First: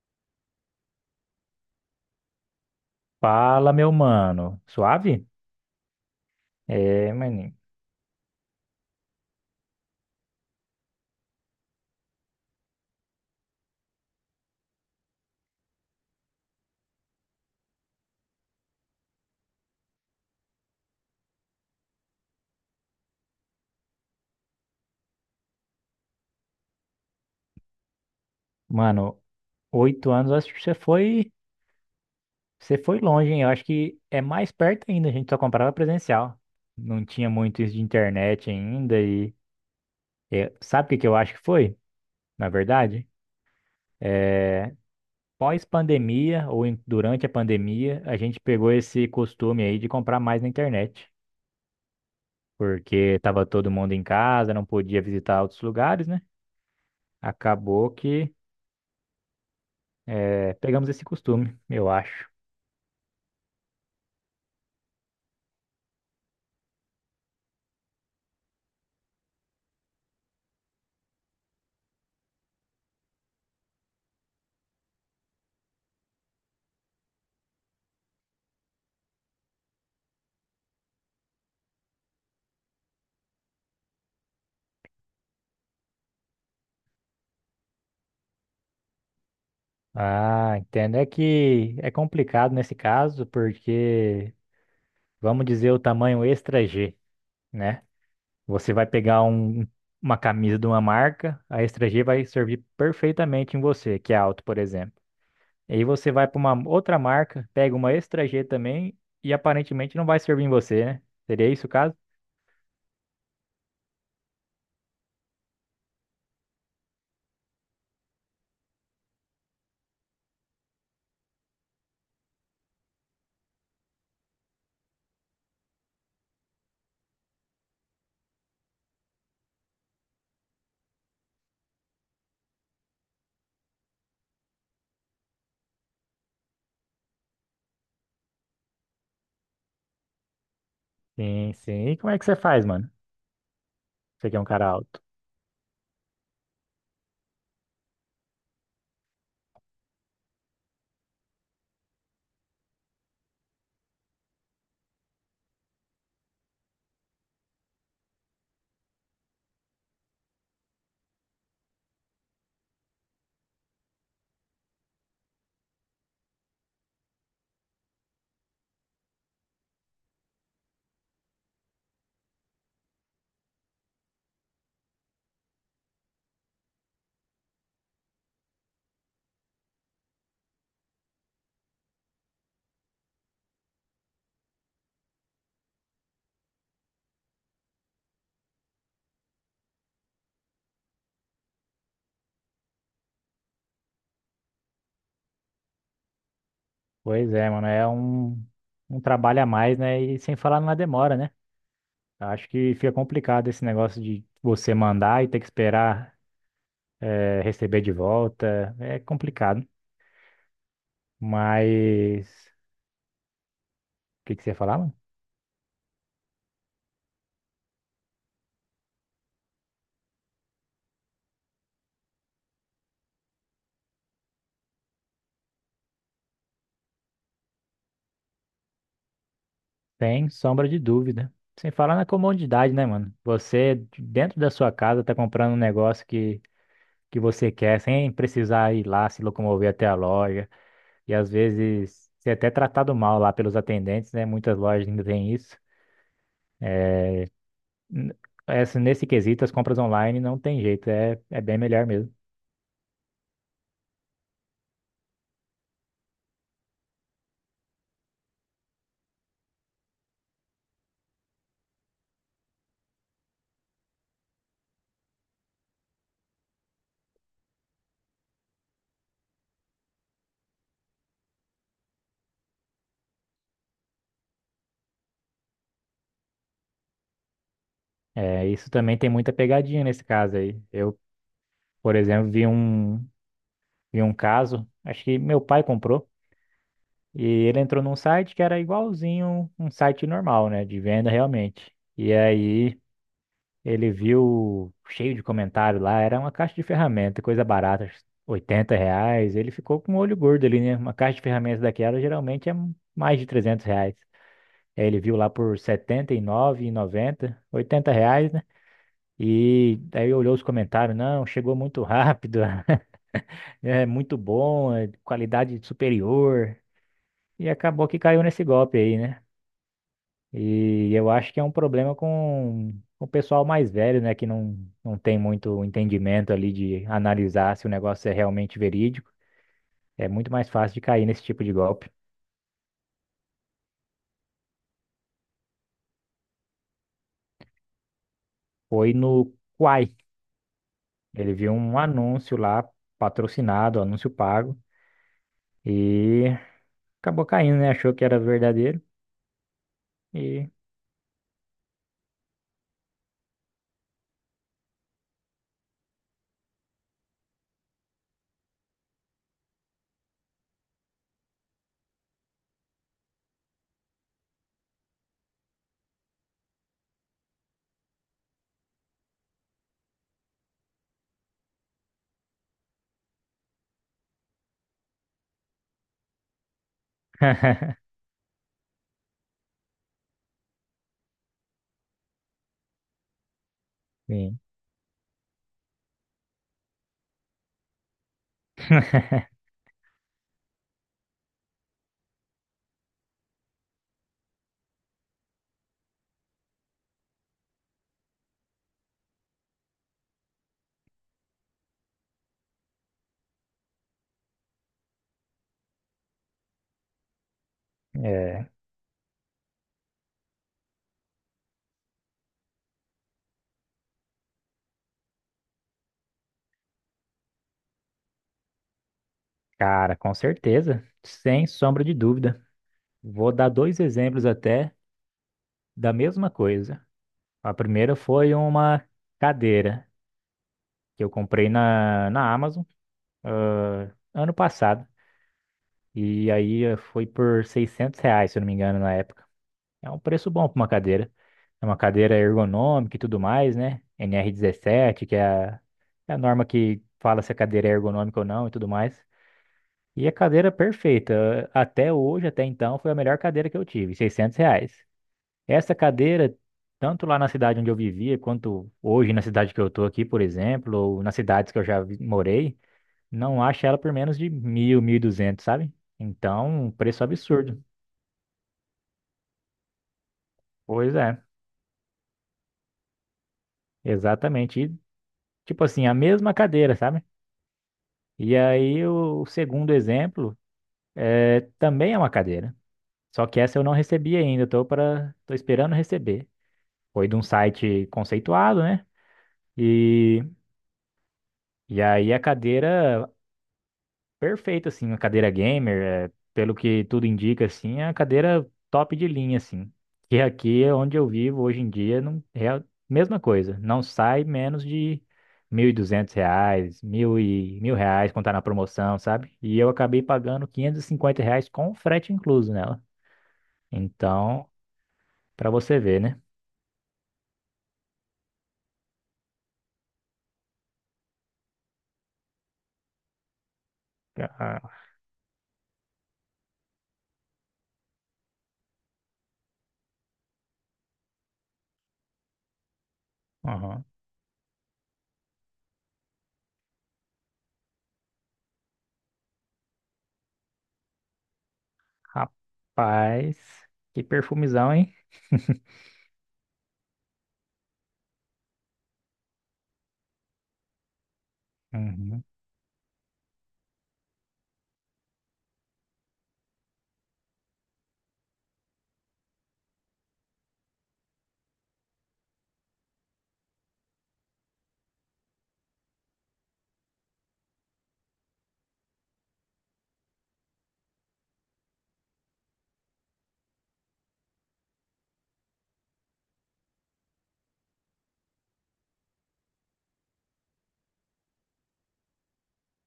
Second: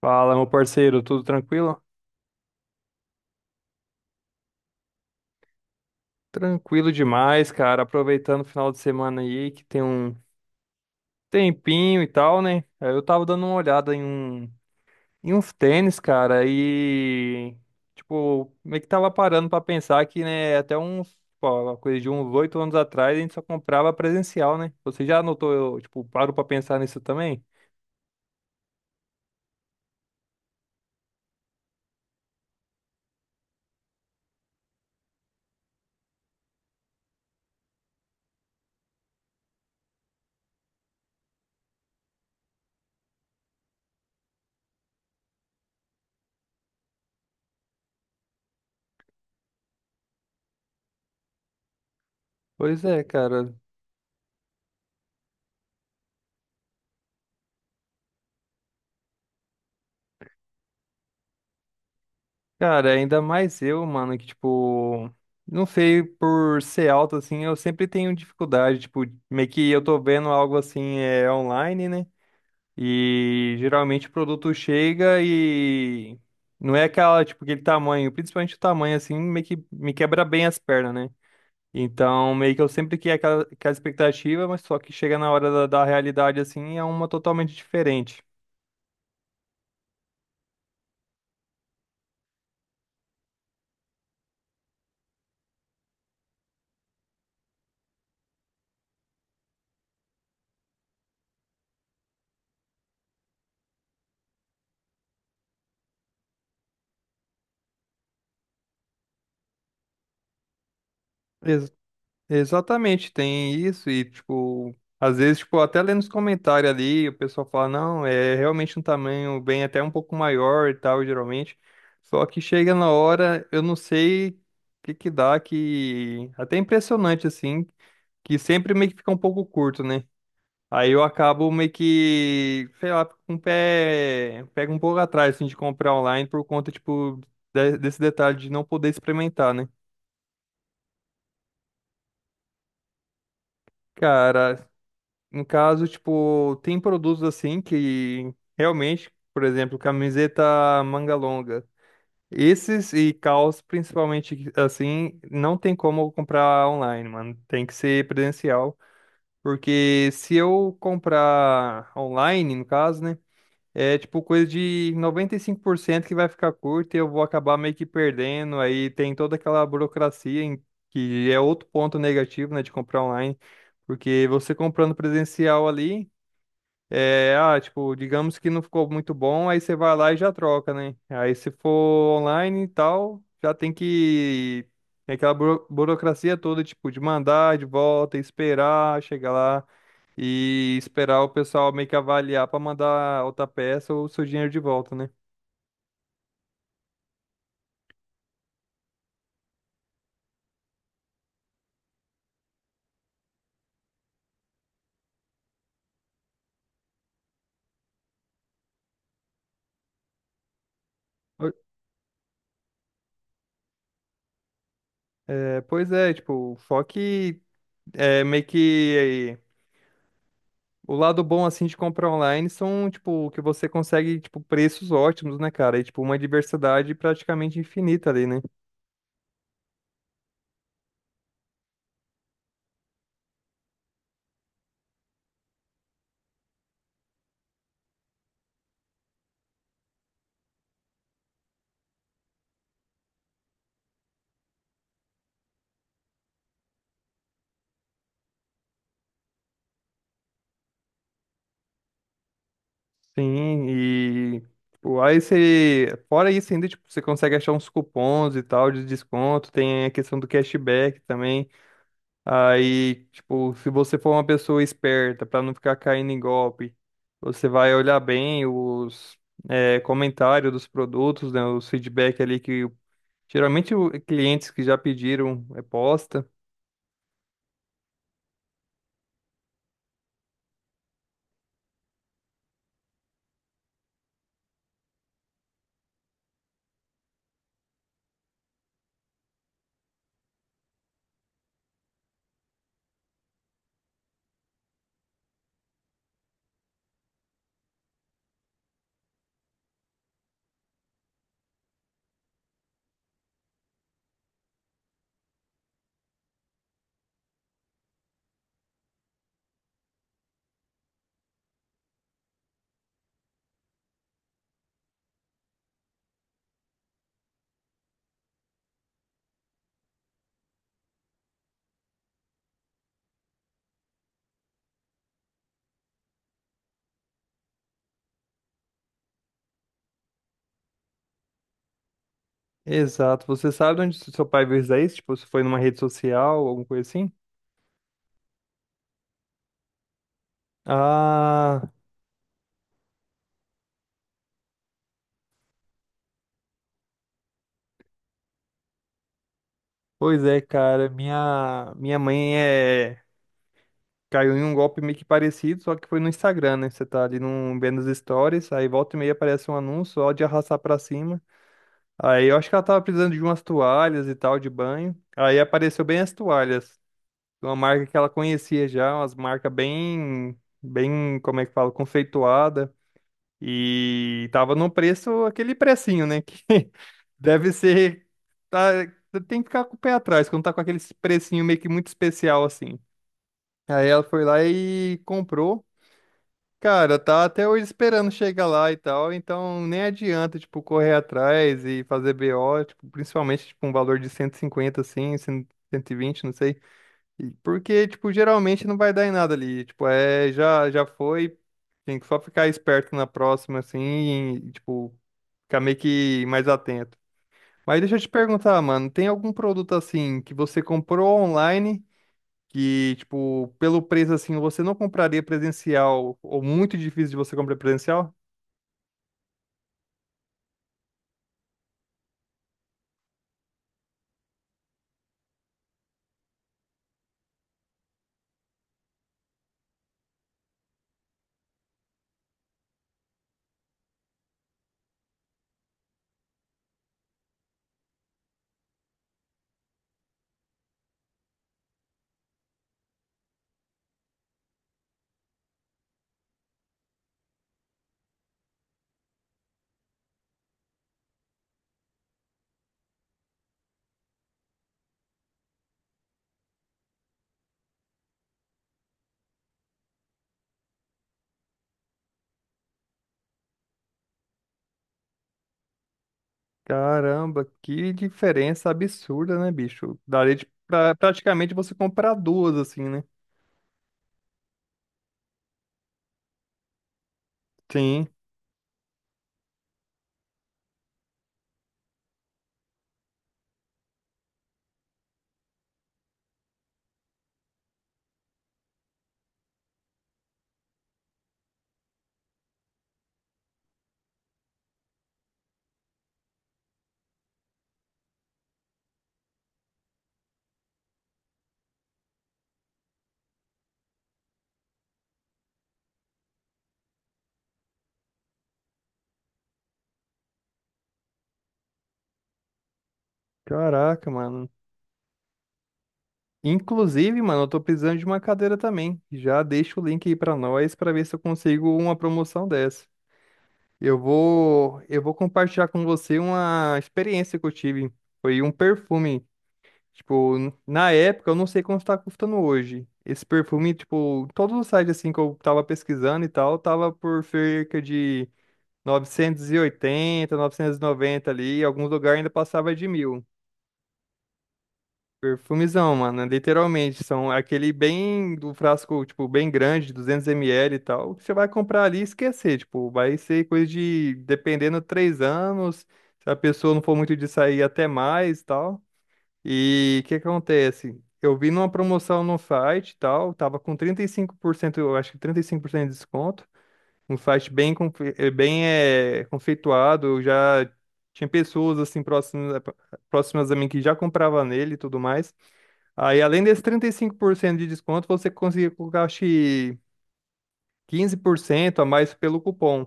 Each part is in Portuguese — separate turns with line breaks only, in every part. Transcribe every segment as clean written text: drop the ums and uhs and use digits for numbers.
Fala, meu parceiro, tudo tranquilo?
Fala, meu mano. Suave?
Tranquilo
É,
demais,
maninho.
cara. Aproveitando o final de semana aí, que tem um tempinho e tal, né? Aí eu tava dando uma olhada em uns tênis, cara, e tipo, meio que tava parando pra pensar que, né, até uns, pô, uma coisa de uns oito anos atrás a gente só comprava presencial, né? Você já notou, eu, tipo, paro pra pensar nisso também?
Mano, oito anos, eu acho que você foi longe, hein? Eu acho que é mais perto ainda, a gente só comprava presencial. Não tinha muito isso de internet ainda e sabe o que que eu acho que foi, na verdade? É, pós-pandemia durante a pandemia, a gente pegou esse costume aí de comprar mais na internet.
Pois é,
Porque tava
cara.
todo mundo em casa, não podia visitar outros lugares, né? Acabou que pegamos esse costume, eu acho.
Cara, ainda mais eu, mano, que tipo, não sei, por ser alto assim, eu sempre tenho dificuldade, tipo, meio que eu tô vendo algo assim é online, né? E geralmente o produto chega e não é aquela, tipo, aquele tamanho, principalmente o tamanho assim, meio que me quebra bem as pernas, né? Então, meio que eu sempre criei aquela expectativa, mas só que chega na hora da realidade assim, é uma totalmente diferente.
Ah, entendo. É que é complicado nesse caso, porque vamos dizer o tamanho extra G, né? Você vai pegar um- Uma camisa de uma marca, a extra G vai servir perfeitamente em você, que é alto, por exemplo. E aí você vai para uma outra marca, pega uma extra G também e aparentemente não vai servir em você, né? Seria isso o caso?
Exatamente, tem isso e, tipo, às vezes, tipo, até lendo os comentários ali, o pessoal fala, não, é realmente um tamanho bem até um pouco maior e tal, geralmente. Só que chega na hora, eu não sei o que que dá, que até é impressionante, assim, que sempre meio que fica um pouco curto, né? Aí eu acabo meio que, sei lá, fico com o pé, pego um pouco atrás, assim, de comprar online por conta, tipo, desse detalhe de não poder experimentar, né?
Sim, sim. E como é que você faz, mano? Você que é um cara
Cara,
alto.
no caso, tipo, tem produtos assim que realmente, por exemplo, camiseta manga longa. Esses e calças, principalmente assim, não tem como comprar online, mano. Tem que ser presencial. Porque se eu comprar online, no caso, né? É tipo coisa de 95% que vai ficar curta e eu vou acabar meio que perdendo. Aí tem toda aquela burocracia, que é outro ponto negativo, né, de comprar online. Porque você comprando presencial ali. É, ah, tipo, digamos que não ficou muito bom, aí você vai lá e já troca, né? Aí se for online e tal, já tem que. Tem aquela burocracia toda, tipo, de mandar de volta, esperar, chegar lá e esperar o pessoal meio que avaliar pra mandar outra peça ou o seu dinheiro de volta, né?
Pois é, mano, é um trabalho a mais, né? E sem falar na demora, né? Acho que fica complicado esse negócio de você mandar e ter que esperar receber de volta. É complicado.
Oi.
Mas o que que você ia falar, mano?
É, pois é, tipo, só que é meio que. O lado bom, assim, de comprar online são, tipo, que você consegue, tipo, preços ótimos, né, cara? E, tipo, uma diversidade praticamente infinita ali, né?
Sem sombra de dúvida. Sem falar na comodidade, né, mano? Você, dentro da sua casa, tá comprando um negócio que você quer, sem precisar ir lá se locomover até a loja. E às vezes, você é até tratado mal lá pelos atendentes, né? Muitas lojas ainda têm isso. N- Essa, nesse quesito, as compras online não tem jeito, é bem melhor mesmo.
Sim, e, tipo, aí você... Fora isso ainda, tipo, você consegue achar uns cupons e tal de desconto, tem a questão do cashback também. Aí, tipo, se você for uma pessoa esperta, pra não ficar caindo em golpe, você vai olhar bem os... é, comentário dos produtos, né, os feedback ali que geralmente, clientes que já pediram é posta.
É, isso também tem muita pegadinha nesse caso aí. Eu, por exemplo, vi um caso, acho que meu pai comprou, e ele entrou num site que era igualzinho um site normal, né, de venda realmente. E aí ele viu cheio de comentário lá, era uma caixa de ferramenta, coisa barata, acho que 80 reais. Ele ficou com o olho gordo ali, né? Uma caixa de ferramentas daquela geralmente é mais de 300 reais. Aí ele viu lá por 79, e noventa, 80 reais, né? E aí olhou os comentários, não, chegou muito rápido, é muito bom, é qualidade superior. E acabou que caiu nesse golpe aí, né? E eu acho que é um problema com o pessoal mais velho, né? Que não, não tem muito entendimento ali de analisar se o negócio é realmente verídico. É muito mais fácil de cair nesse tipo de golpe.
Exato. Você sabe onde seu pai viu isso aí? Tipo, se foi numa rede social, alguma coisa assim?
Foi no Quai. Ele viu
Ah,
um anúncio lá, patrocinado, anúncio pago. E acabou caindo, né? Achou que era verdadeiro.
pois é,
E.
cara. Minha mãe é... caiu em um golpe meio que parecido, só que foi no Instagram, né? Você tá ali num, vendo as stories, aí volta e meia aparece um anúncio só de arrastar pra cima. Aí eu acho que ela tava precisando de umas toalhas e tal, de banho. Aí apareceu bem as toalhas. Uma marca que ela conhecia já, umas marcas bem, bem, como é que fala, conceituada. E tava no preço, aquele precinho, né? Que deve ser. Tá, tem que ficar com o pé atrás, quando tá com aquele precinho meio que muito especial assim. Aí ela foi
Sim.
lá e comprou. Cara, tá até hoje esperando chegar lá e tal, então nem adianta, tipo, correr atrás e fazer BO, tipo, principalmente, tipo, um valor de 150 assim, 120 não sei. Porque, tipo, geralmente não vai dar em nada ali. Tipo, é, já, já foi. Tem que só ficar esperto na próxima, assim, e, tipo, ficar meio que mais atento. Mas deixa eu te
É,
perguntar, mano, tem algum produto assim que você comprou online que, tipo, pelo preço assim, você não compraria presencial ou muito difícil de você comprar presencial?
cara, com certeza. Sem sombra de dúvida. Vou dar dois exemplos até da mesma coisa. A primeira foi uma cadeira que eu comprei na Amazon, ano passado. E aí foi por 600 reais, se eu não me engano, na época. É um preço bom para uma cadeira. É uma cadeira ergonômica e tudo mais, né? NR 17, é a norma que fala se a cadeira é ergonômica ou não e tudo mais. E a cadeira perfeita, até hoje, até então, foi a melhor cadeira que eu tive, 600 reais. Essa cadeira, tanto lá na cidade onde eu vivia, quanto hoje na cidade que eu tô aqui, por exemplo, ou nas cidades que eu morei, não acho ela por menos de mil, 1.200, sabe? Então, um preço
Caramba,
absurdo.
que diferença absurda, né, bicho? Daria de, pra,
Pois é,
praticamente você comprar duas, assim, né?
exatamente. E, tipo assim, a mesma cadeira, sabe?
Sim.
E aí o segundo exemplo também é uma cadeira. Só que essa eu não recebi ainda, tô esperando receber. Foi de um site conceituado, né? E, e aí a cadeira perfeito, assim, uma cadeira gamer, pelo que tudo indica, assim, é uma cadeira top de linha, assim. E aqui é onde eu vivo hoje em dia não é a mesma coisa. Não sai menos de 1.200 reais, 1.000 reais quando tá na promoção, sabe? E eu acabei pagando 550 reais com frete incluso nela.
Caraca,
Então,
mano.
pra você ver, né?
Inclusive, mano, eu tô precisando de uma cadeira também. Já deixa o link aí pra nós pra ver se eu consigo uma promoção dessa. Eu
Ah,
vou, eu vou compartilhar com você uma experiência que eu tive. Foi um perfume. Tipo, na época, eu não sei quanto tá custando hoje. Esse perfume,
aham.
tipo, todos os sites assim que eu tava pesquisando e tal, tava por cerca de novecentos e 990 ali, e alguns lugares ainda passava de mil.
Rapaz, que perfumizão, hein?
Perfumizão, mano, literalmente, são aquele bem do frasco, tipo, bem grande, 200 ml e tal, que você vai comprar ali e
Uhum.
esquecer, tipo, vai ser coisa de, dependendo, 3 anos, se a pessoa não for muito de sair, até mais e tal. E o que acontece? Eu vi numa promoção no site e tal, tava com 35%, eu acho que 35% de desconto, um site bem, bem conceituado. Eu já tinha pessoas assim próximas, próximas a mim que já comprava nele e tudo mais. Aí, além desse 35% de desconto, você conseguia colocar, acho que 15% a mais pelo cupom.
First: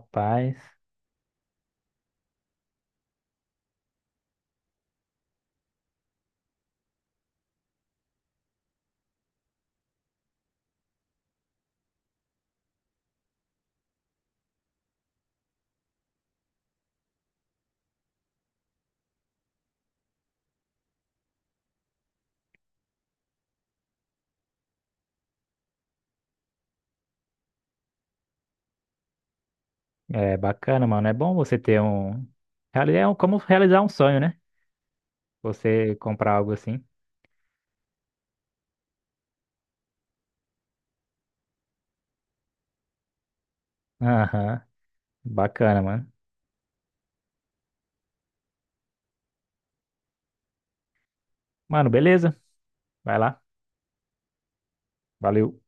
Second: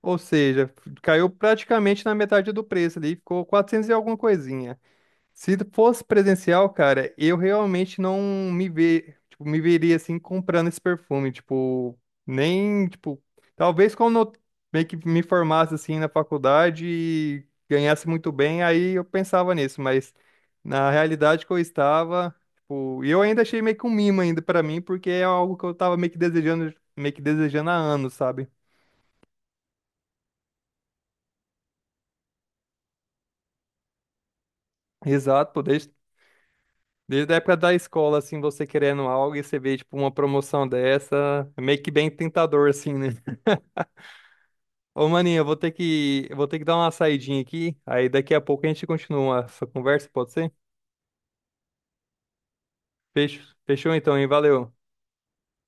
Ou seja, caiu praticamente na metade do preço ali, ficou 400 e alguma coisinha. Se fosse presencial, cara, eu realmente não me ve... tipo, me veria assim comprando esse perfume, tipo, nem, tipo, talvez quando eu meio que me formasse assim na faculdade e ganhasse muito bem, aí eu pensava nisso, mas na realidade que eu estava, tipo, e eu ainda achei meio que um mimo ainda pra mim, porque é algo que eu tava meio que desejando há anos, sabe?
É bacana, mano. É bom você ter um. É um como realizar um sonho, né?
Exato, pô, desde
Você comprar algo assim.
desde a época da escola, assim, você querendo algo e você vê, tipo, uma promoção dessa, é meio que bem tentador, assim, né?
Aham.
Ô, maninho, eu vou ter
Bacana, mano.
que, eu vou ter que dar uma saidinha aqui, aí daqui a pouco a gente continua essa conversa, pode ser?
Mano, beleza. Vai lá.
Fechou então, hein? Valeu.
Valeu.